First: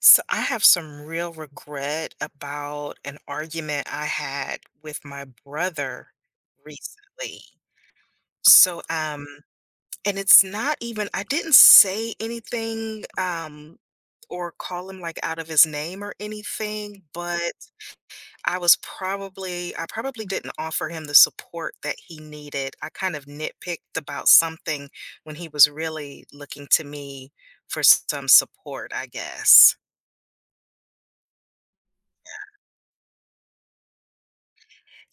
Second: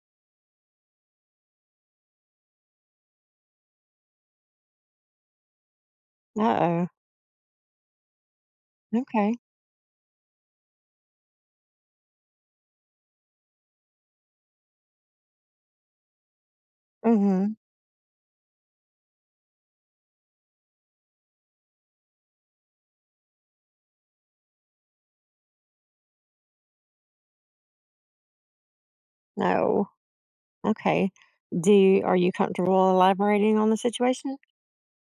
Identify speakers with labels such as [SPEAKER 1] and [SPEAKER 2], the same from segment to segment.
[SPEAKER 1] So I have some real regret about an argument I had with my brother
[SPEAKER 2] Uh-oh.
[SPEAKER 1] recently. So, um,
[SPEAKER 2] Okay.
[SPEAKER 1] and it's not even, I didn't say anything, or call him like out of his name or anything, but
[SPEAKER 2] Mhm.
[SPEAKER 1] I probably didn't offer him the support that he needed. I kind of nitpicked about something when he was really looking to me for some support, I guess.
[SPEAKER 2] No. Okay. Do you, are you comfortable elaborating on the situation?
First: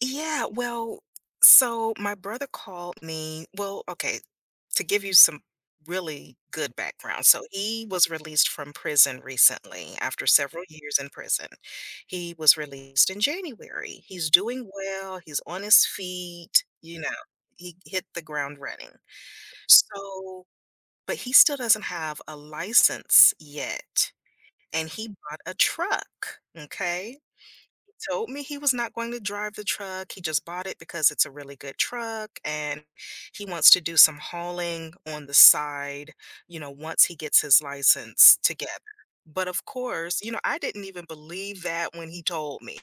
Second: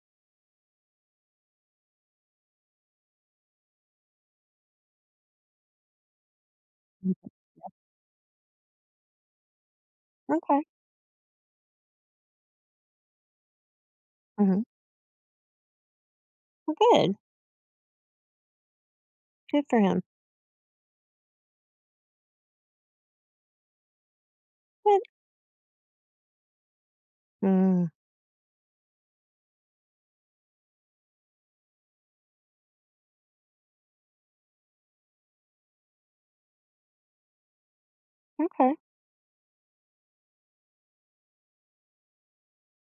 [SPEAKER 1] Yeah, well, so my brother called me. Well, okay, to give you some really good
[SPEAKER 2] Mm.
[SPEAKER 1] background. So he was released from prison recently after
[SPEAKER 2] Okay.
[SPEAKER 1] several years in prison. He was released in January. He's
[SPEAKER 2] Mhm.
[SPEAKER 1] doing well, he's on his feet,
[SPEAKER 2] Well,
[SPEAKER 1] you know,
[SPEAKER 2] good.
[SPEAKER 1] he hit the ground running.
[SPEAKER 2] Good for him.
[SPEAKER 1] So, but he still doesn't have a license yet. And
[SPEAKER 2] But
[SPEAKER 1] he bought a truck, okay?
[SPEAKER 2] mm,
[SPEAKER 1] Told me he was not going to drive the truck. He just bought it because it's a really good truck and he wants to do some hauling on the side, you know, once he gets his license together.
[SPEAKER 2] okay.
[SPEAKER 1] But of course, you know, I didn't even believe that when he told me.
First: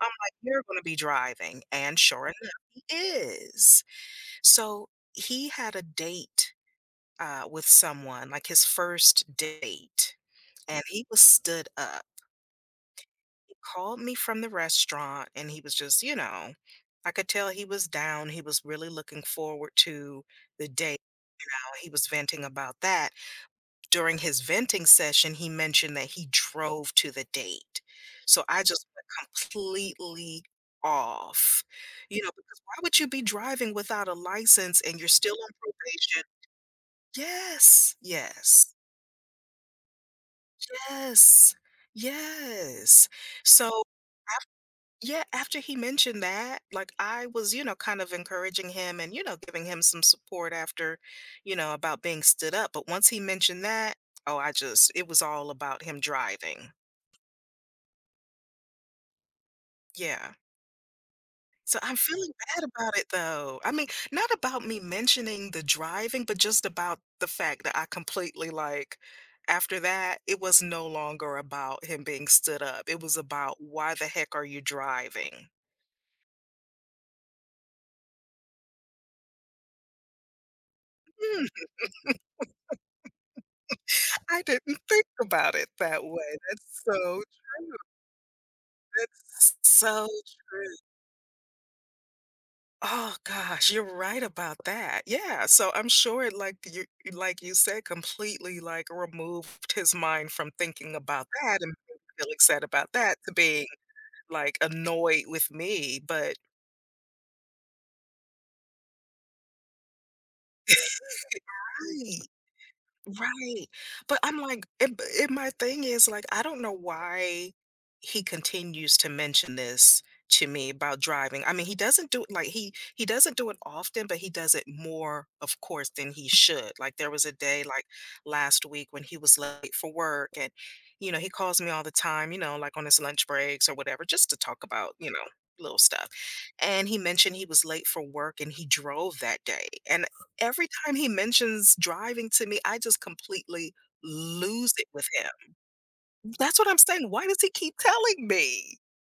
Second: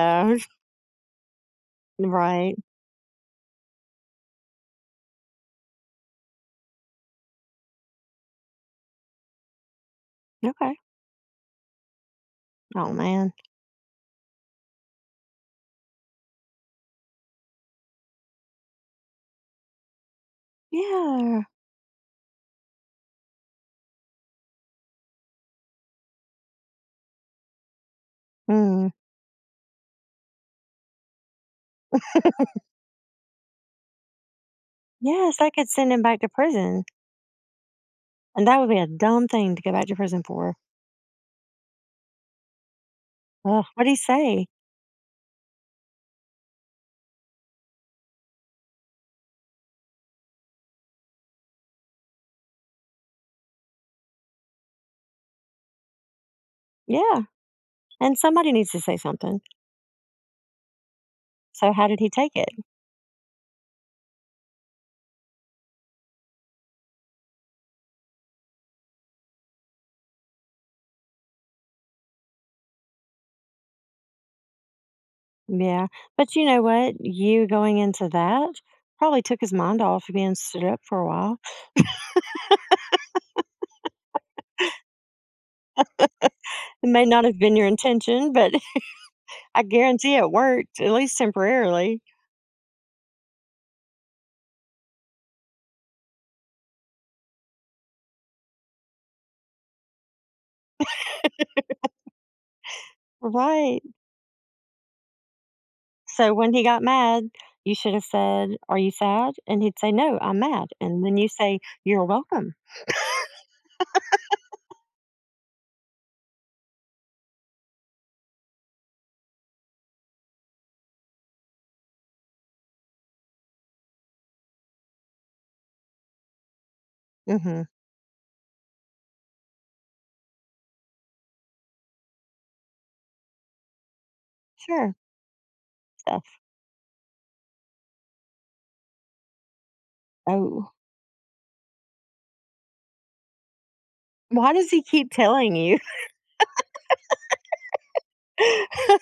[SPEAKER 1] I'm like, you're going to be driving. And sure
[SPEAKER 2] Right.
[SPEAKER 1] enough, he is. So he had a date with someone, like his first date,
[SPEAKER 2] Okay.
[SPEAKER 1] and he was stood up.
[SPEAKER 2] Oh man.
[SPEAKER 1] He called me from the restaurant and he was just, you know, I could tell he was down. He was really looking forward to the day
[SPEAKER 2] Yeah.
[SPEAKER 1] out. He was venting about that. During his venting session, he mentioned that he drove to the date. So I just
[SPEAKER 2] Mm.
[SPEAKER 1] went completely off, you know, because why would you be driving without a license and you're still
[SPEAKER 2] Yes, I
[SPEAKER 1] on
[SPEAKER 2] could send him back
[SPEAKER 1] probation?
[SPEAKER 2] to prison,
[SPEAKER 1] Yes,
[SPEAKER 2] and that would
[SPEAKER 1] yes,
[SPEAKER 2] be a dumb thing to go back to prison for.
[SPEAKER 1] yes, yes.
[SPEAKER 2] Ugh,
[SPEAKER 1] So
[SPEAKER 2] what'd he say?
[SPEAKER 1] yeah, after he mentioned that, like I was, you know, kind of encouraging him and, you know, giving him some support after, you know, about being stood up. But once he mentioned that, oh, I just, it was all about him driving.
[SPEAKER 2] Yeah. And somebody needs to say something.
[SPEAKER 1] Yeah.
[SPEAKER 2] So
[SPEAKER 1] So
[SPEAKER 2] how
[SPEAKER 1] I'm
[SPEAKER 2] did he take
[SPEAKER 1] feeling
[SPEAKER 2] it?
[SPEAKER 1] bad about it though. I mean, not about me mentioning the driving, but just about the fact that I completely like, after that, it was no longer about him being stood up. It was about why the heck are you driving?
[SPEAKER 2] Yeah. But you know what? You going into that probably took his mind off of being stood up for a while.
[SPEAKER 1] I didn't think about it that way. That's
[SPEAKER 2] It
[SPEAKER 1] so
[SPEAKER 2] may
[SPEAKER 1] true.
[SPEAKER 2] not have been your intention, but
[SPEAKER 1] That's
[SPEAKER 2] I
[SPEAKER 1] so
[SPEAKER 2] guarantee it
[SPEAKER 1] true.
[SPEAKER 2] worked, at least temporarily.
[SPEAKER 1] Oh gosh, you're right about that. Yeah, so I'm sure it like you said, completely like removed his mind from thinking about that and being feeling sad about that to being
[SPEAKER 2] Right.
[SPEAKER 1] like annoyed with me,
[SPEAKER 2] So
[SPEAKER 1] but
[SPEAKER 2] when he got mad, you should have said, "Are you sad?" And he'd say, "No, I'm mad." And then you say, "You're
[SPEAKER 1] right.
[SPEAKER 2] welcome."
[SPEAKER 1] Right, but I'm like, and b my thing is, like, I don't know why he continues to mention this to me about driving. I mean, he doesn't do it like, he doesn't do it often, but he does it more, of course, than he should. Like, there was a
[SPEAKER 2] Mm-hmm.
[SPEAKER 1] day, like, last week when he was late for work, and, you know, he calls me all the time, you know, like, on his lunch breaks or whatever, just to talk
[SPEAKER 2] Sure.
[SPEAKER 1] about, you know, little stuff,
[SPEAKER 2] So,
[SPEAKER 1] and he mentioned he was late for work and he drove that day, and every
[SPEAKER 2] oh,
[SPEAKER 1] time he mentions driving to me, I just completely
[SPEAKER 2] why does
[SPEAKER 1] lose
[SPEAKER 2] he
[SPEAKER 1] it with
[SPEAKER 2] keep
[SPEAKER 1] him.
[SPEAKER 2] telling you?
[SPEAKER 1] That's what I'm saying, why does he keep telling me?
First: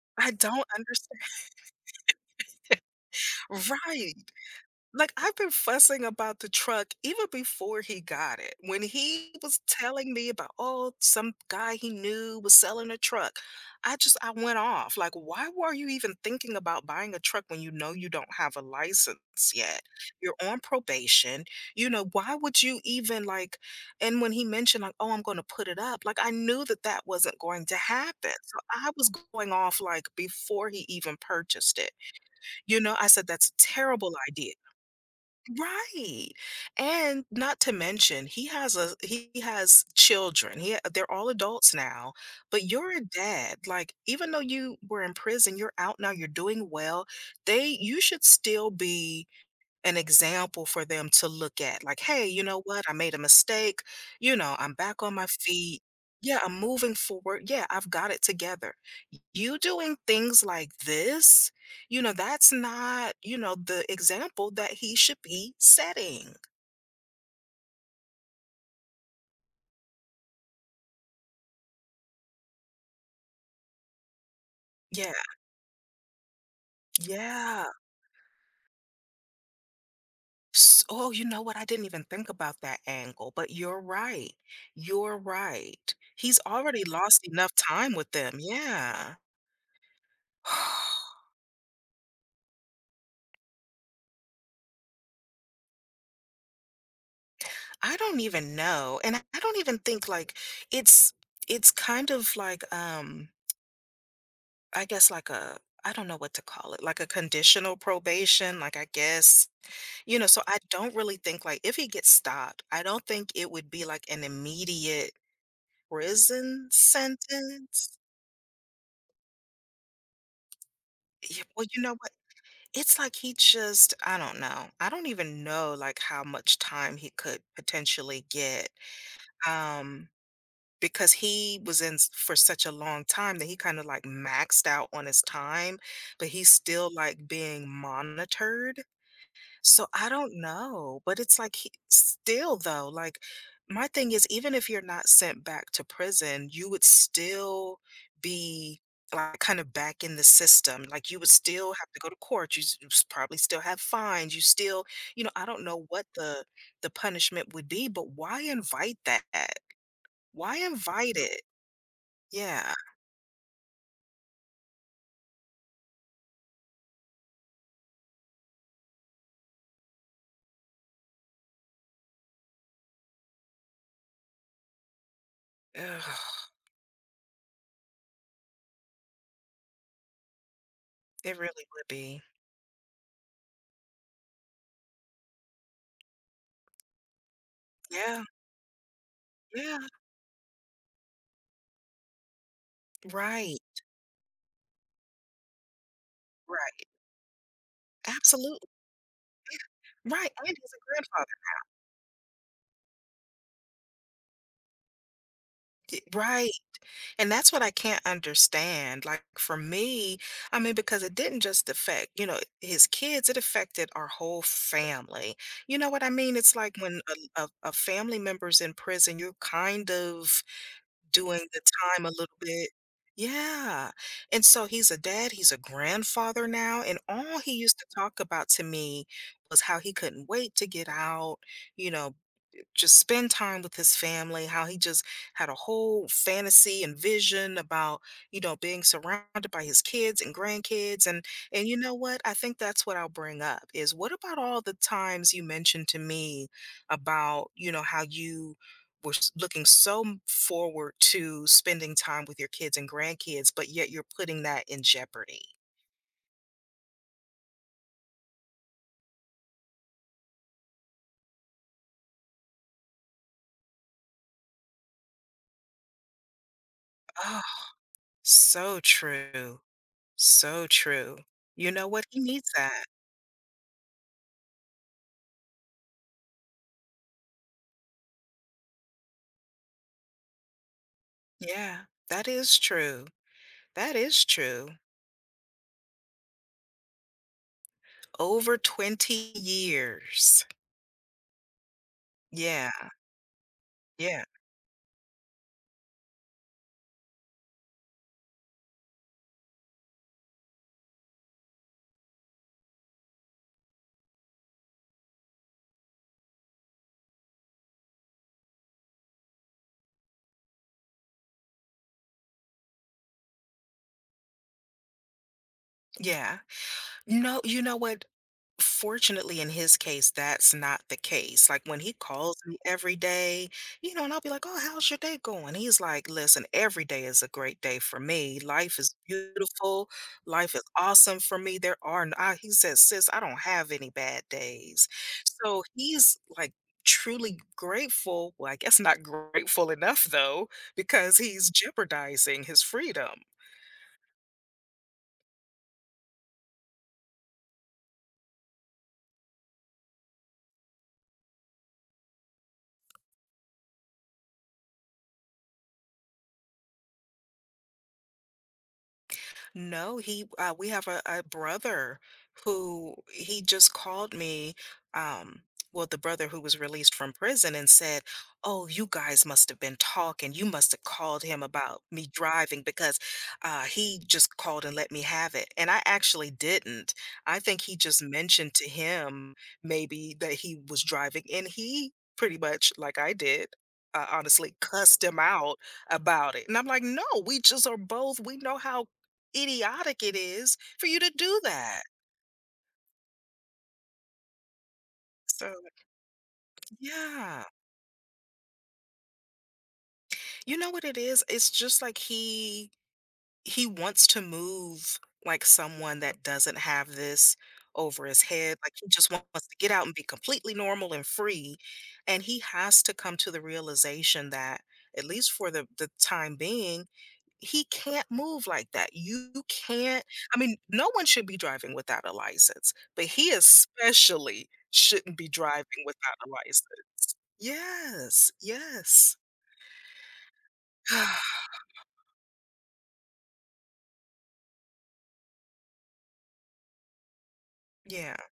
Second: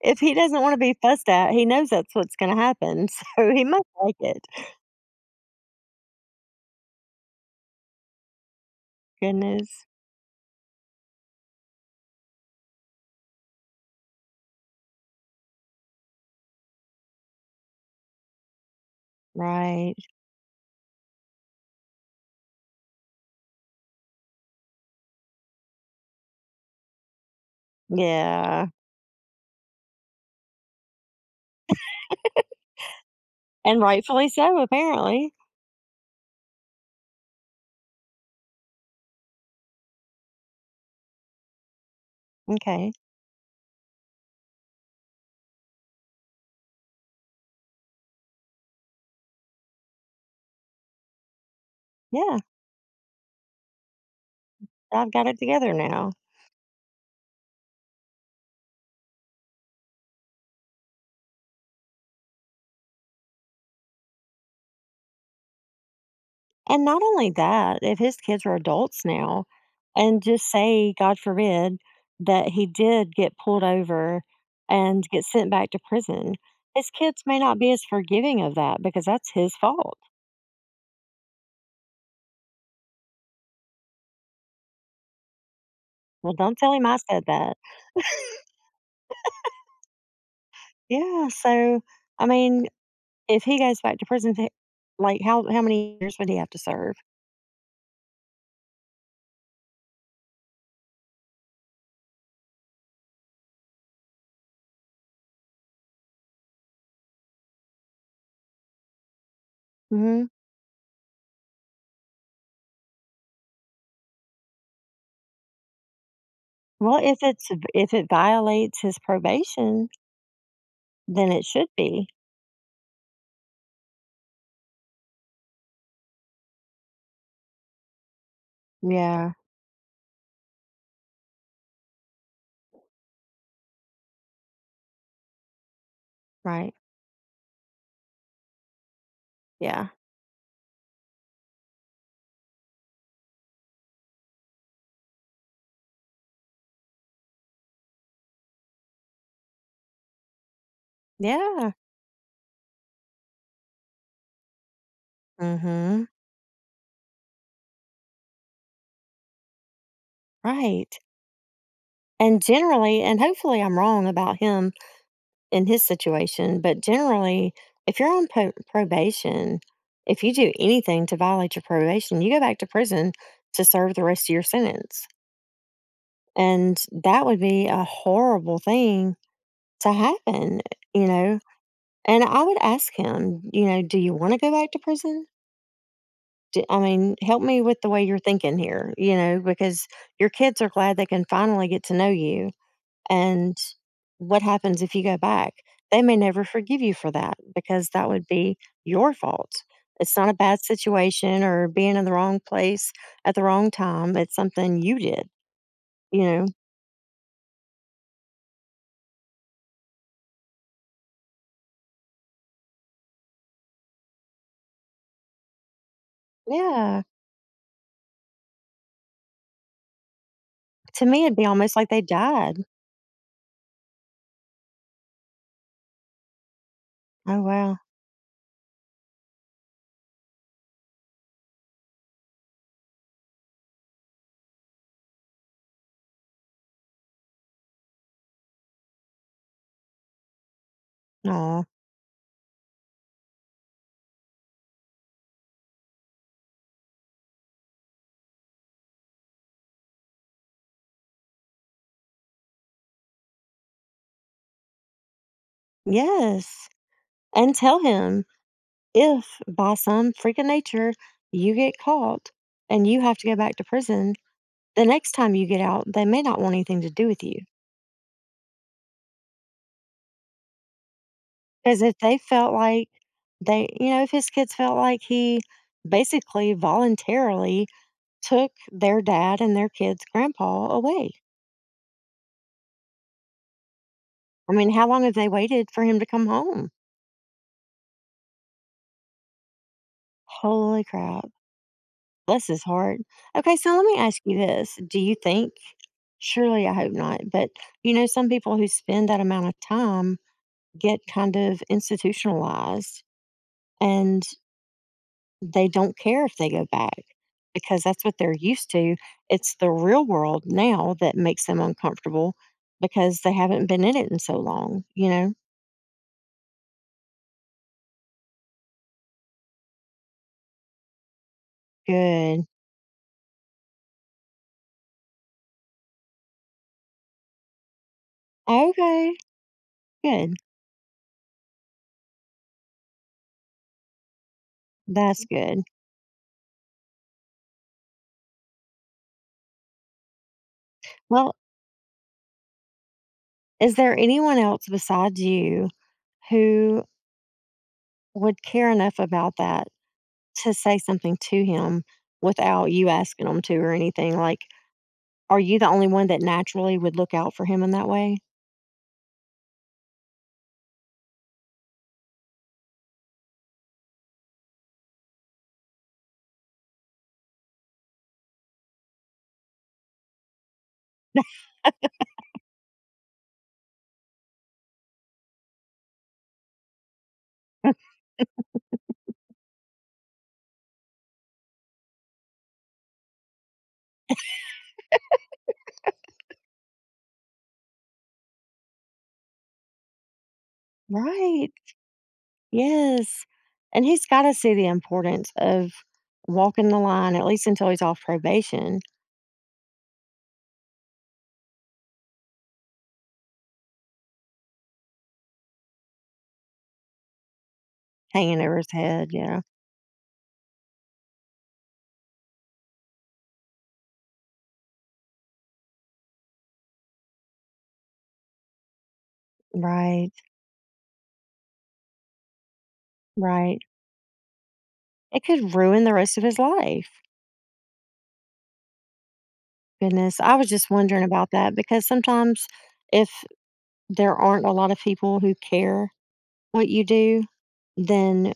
[SPEAKER 2] If
[SPEAKER 1] I
[SPEAKER 2] he doesn't
[SPEAKER 1] don't
[SPEAKER 2] want to be
[SPEAKER 1] understand.
[SPEAKER 2] fussed at, he knows that's what's going to happen. So he must
[SPEAKER 1] Right.
[SPEAKER 2] like it.
[SPEAKER 1] Like, I've been fussing about the truck even before he got it. When he was
[SPEAKER 2] Goodness.
[SPEAKER 1] telling me about, oh, some guy he knew was selling a truck, I just I went off. Like, why were you even thinking about buying a truck when you know you don't have a license yet?
[SPEAKER 2] Right.
[SPEAKER 1] You're on probation. You know, why would you even like and when he mentioned like, "Oh, I'm going to put it up." Like, I knew that that wasn't going to happen. So
[SPEAKER 2] Yeah,
[SPEAKER 1] I was going off like before he even purchased it. You know, I said that's a
[SPEAKER 2] and
[SPEAKER 1] terrible
[SPEAKER 2] rightfully
[SPEAKER 1] idea.
[SPEAKER 2] so, apparently.
[SPEAKER 1] Right. And not to mention, he has children. He they're all adults now, but
[SPEAKER 2] Okay.
[SPEAKER 1] you're a dad. Like even though you were in prison, you're out now, you're doing well. They you should still be an example for them to look at, like, "Hey,
[SPEAKER 2] Yeah,
[SPEAKER 1] you know what? I made a mistake. You know, I'm back
[SPEAKER 2] I've
[SPEAKER 1] on my
[SPEAKER 2] got it together
[SPEAKER 1] feet.
[SPEAKER 2] now.
[SPEAKER 1] Yeah, I'm moving forward. Yeah, I've got it together." You doing things like this, you know, that's not, you know, the example that he should be setting.
[SPEAKER 2] And not only that, if his kids are adults now and just say, God forbid, that he did get pulled over and
[SPEAKER 1] Yeah,
[SPEAKER 2] get sent back to prison, his kids may not
[SPEAKER 1] yeah.
[SPEAKER 2] be as forgiving of that because that's his fault.
[SPEAKER 1] S- Oh, you know what? I didn't even think about that angle, but you're right. You're right.
[SPEAKER 2] Well,
[SPEAKER 1] He's
[SPEAKER 2] don't tell
[SPEAKER 1] already
[SPEAKER 2] him I
[SPEAKER 1] lost
[SPEAKER 2] said
[SPEAKER 1] enough
[SPEAKER 2] that.
[SPEAKER 1] time with them. Yeah.
[SPEAKER 2] Yeah, so, I mean, if he goes back to prison, like, how many years would he have to serve?
[SPEAKER 1] I don't even know, and I don't even think, like, it's kind of like, I guess, like a I don't know what to call it, like a conditional probation, like, I guess, you know,
[SPEAKER 2] Mhm.
[SPEAKER 1] so I don't really think, like, if he gets stopped, I don't think it would be, like, an immediate prison
[SPEAKER 2] Well, if it's
[SPEAKER 1] sentence.
[SPEAKER 2] if it violates his probation, then
[SPEAKER 1] Yeah,
[SPEAKER 2] it
[SPEAKER 1] well,
[SPEAKER 2] should
[SPEAKER 1] you know
[SPEAKER 2] be.
[SPEAKER 1] what? It's like he just I don't know. I don't even know, like, how much time he could potentially get,
[SPEAKER 2] Yeah,
[SPEAKER 1] um because he was in s- for such a long time that he kind of like maxed out on his time, but he's
[SPEAKER 2] right.
[SPEAKER 1] still like being monitored. So
[SPEAKER 2] Yeah.
[SPEAKER 1] I don't know, but it's like he, still though, like my thing is even if you're not sent back to prison, you would still be like kind of back in the system. Like you would still
[SPEAKER 2] Yeah.
[SPEAKER 1] have to go to court. You s- probably still have fines. You still, you know, I don't know
[SPEAKER 2] Mhm.
[SPEAKER 1] what the punishment would be, but why invite that? Why
[SPEAKER 2] Right.
[SPEAKER 1] invite it?
[SPEAKER 2] And
[SPEAKER 1] Yeah,
[SPEAKER 2] generally and hopefully I'm wrong about him in his situation, but generally, if you're on po probation, if you do anything to violate your probation, you go back to prison to serve the rest of your sentence,
[SPEAKER 1] ugh,
[SPEAKER 2] and that would be a horrible thing to happen, you know?
[SPEAKER 1] it really would be.
[SPEAKER 2] And I would ask him, you know, "Do you wanna go back to prison?" I mean, help me with the way you're
[SPEAKER 1] Yeah,
[SPEAKER 2] thinking here, you know,
[SPEAKER 1] yeah,
[SPEAKER 2] because your kids are glad they can finally get to know you. And
[SPEAKER 1] right,
[SPEAKER 2] what happens if you go back? They may never forgive
[SPEAKER 1] right,
[SPEAKER 2] you for that because that would be
[SPEAKER 1] absolutely,
[SPEAKER 2] your fault. It's not
[SPEAKER 1] right,
[SPEAKER 2] a
[SPEAKER 1] and
[SPEAKER 2] bad
[SPEAKER 1] he's a grandfather.
[SPEAKER 2] situation or being in the wrong place at the wrong time. It's something you did,
[SPEAKER 1] Y
[SPEAKER 2] you know?
[SPEAKER 1] right, and that's what I can't understand, like, for me, I mean, because it didn't just affect, you know, his kids, it affected our whole family, you know what I mean? It's like when
[SPEAKER 2] Yeah.
[SPEAKER 1] a family member's in prison, you're kind of
[SPEAKER 2] To me, it'd be
[SPEAKER 1] doing the
[SPEAKER 2] almost like they
[SPEAKER 1] time a little
[SPEAKER 2] died.
[SPEAKER 1] bit. Yeah, and so he's a dad, he's a grandfather now, and all
[SPEAKER 2] Oh,
[SPEAKER 1] he
[SPEAKER 2] wow.
[SPEAKER 1] used to talk about to me was how he couldn't wait to get out, you know, just spend time with his family how he just had a whole fantasy and vision about you know being surrounded by his kids and grandkids
[SPEAKER 2] No.
[SPEAKER 1] and you know what I think that's what I'll bring up is what about all the times you mentioned to me about you know how you were s- looking so m- forward to spending time with your kids and grandkids but yet you're putting that in jeopardy.
[SPEAKER 2] Yes. And tell him, if by some freak of nature you get caught and you have to go back to prison, the next time you get out, they may not want anything to do with you.
[SPEAKER 1] Oh, so true. So true. You
[SPEAKER 2] Because
[SPEAKER 1] know
[SPEAKER 2] if
[SPEAKER 1] what,
[SPEAKER 2] they
[SPEAKER 1] he needs
[SPEAKER 2] felt
[SPEAKER 1] that.
[SPEAKER 2] like they, you know, if his kids felt like he basically voluntarily took their dad and their kids' grandpa away.
[SPEAKER 1] Yeah, that is true. That is
[SPEAKER 2] I mean,
[SPEAKER 1] true.
[SPEAKER 2] how long have they waited for him to come home?
[SPEAKER 1] Over 20 years.
[SPEAKER 2] Holy crap. Bless his
[SPEAKER 1] Yeah,
[SPEAKER 2] heart. Okay, so let me ask
[SPEAKER 1] yeah,
[SPEAKER 2] you this. Do you think, surely I hope not, but you know, some people who spend that amount of time get kind of institutionalized and they don't care if they go back because that's what they're used to. It's the real world now that makes them uncomfortable because they haven't been in it in so long, you know?
[SPEAKER 1] yeah. No, you know what? Fortunately, in his case, that's not the case, like, when he calls
[SPEAKER 2] Good.
[SPEAKER 1] me every day, you know, and I'll be like, "Oh, how's your day going?" He's like, "Listen, every day is a great day for me. Life is
[SPEAKER 2] Okay.
[SPEAKER 1] beautiful.
[SPEAKER 2] Good.
[SPEAKER 1] Life is awesome for me. There are n" I, he says, "Sis, I don't have any bad days."
[SPEAKER 2] That's good.
[SPEAKER 1] So, he's, like, truly grateful well, I guess not grateful enough, though, because
[SPEAKER 2] Well,
[SPEAKER 1] he's jeopardizing his freedom.
[SPEAKER 2] is there anyone else besides you who would care enough about that to say something to him without you asking them to or anything? Like, are you the only one that naturally would look out for him in that way?
[SPEAKER 1] No, he we have a brother who he just called me, um, well, the brother who was released from prison and said, "Oh, you guys must have been talking. You must have called him about me driving because he just called and let me have it." And I actually didn't. I think he just mentioned to him maybe that he was driving, and he pretty much like I did. Honestly, cussed him out about it. And I'm like, no, we just are both, we know how idiotic it is for you to do
[SPEAKER 2] Right,
[SPEAKER 1] that.
[SPEAKER 2] yes, and he's gotta see the importance
[SPEAKER 1] So,
[SPEAKER 2] of walking the line, at
[SPEAKER 1] yeah.
[SPEAKER 2] least until he's off probation,
[SPEAKER 1] You know what it is? It's just like he wants to move like someone that doesn't have this over his
[SPEAKER 2] hanging over
[SPEAKER 1] head.
[SPEAKER 2] his
[SPEAKER 1] Like he
[SPEAKER 2] head,
[SPEAKER 1] just wants
[SPEAKER 2] yeah.
[SPEAKER 1] to get out and be completely normal and free. And he has to come to the realization that, at least for the time being, he can't move like that. You can't,
[SPEAKER 2] Right,
[SPEAKER 1] I mean, no one should be driving without a license, but he
[SPEAKER 2] right.
[SPEAKER 1] especially shouldn't
[SPEAKER 2] It
[SPEAKER 1] be
[SPEAKER 2] could
[SPEAKER 1] driving
[SPEAKER 2] ruin the
[SPEAKER 1] without
[SPEAKER 2] rest of
[SPEAKER 1] a
[SPEAKER 2] his
[SPEAKER 1] license.
[SPEAKER 2] life.
[SPEAKER 1] Yes, yes.
[SPEAKER 2] Goodness, I was just wondering about that because sometimes if there aren't a lot of people who care what you do,
[SPEAKER 1] Yeah,
[SPEAKER 2] then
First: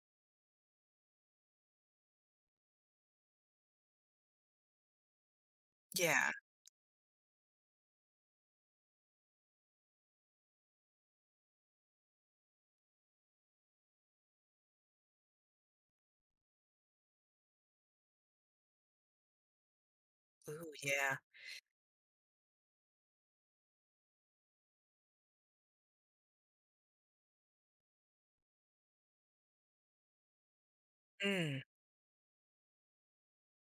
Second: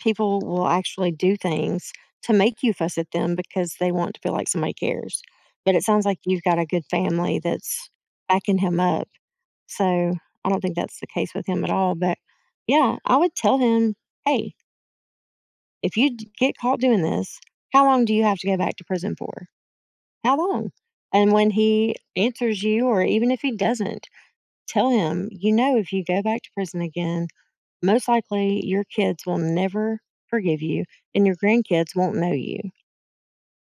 [SPEAKER 2] people will actually do things to make you fuss at them because they want to feel like somebody cares. But it sounds like
[SPEAKER 1] yeah.
[SPEAKER 2] you've got a good family that's backing him up. So I don't think that's the case with him at all. But yeah, I would tell him, hey, if you get caught doing this, how long do you have to go back to prison for? How long?
[SPEAKER 1] Ooh, yeah.
[SPEAKER 2] And when he answers you, or even if he doesn't, tell him, you know, if you go back to prison again, most likely, your kids will never forgive you, and your
[SPEAKER 1] Mm.
[SPEAKER 2] grandkids won't know you.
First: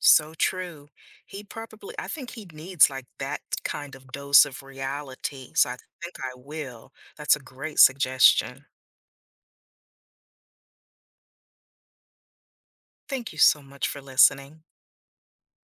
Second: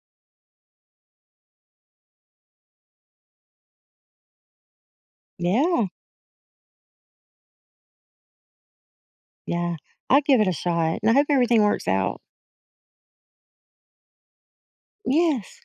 [SPEAKER 1] So true. He probably I think he needs like that kind of dose of reality. So I
[SPEAKER 2] Yeah,
[SPEAKER 1] think I will. That's a great suggestion.
[SPEAKER 2] yeah. I give it a shot, and I hope everything works out.
[SPEAKER 1] Thank you so much for listening.
[SPEAKER 2] Yes.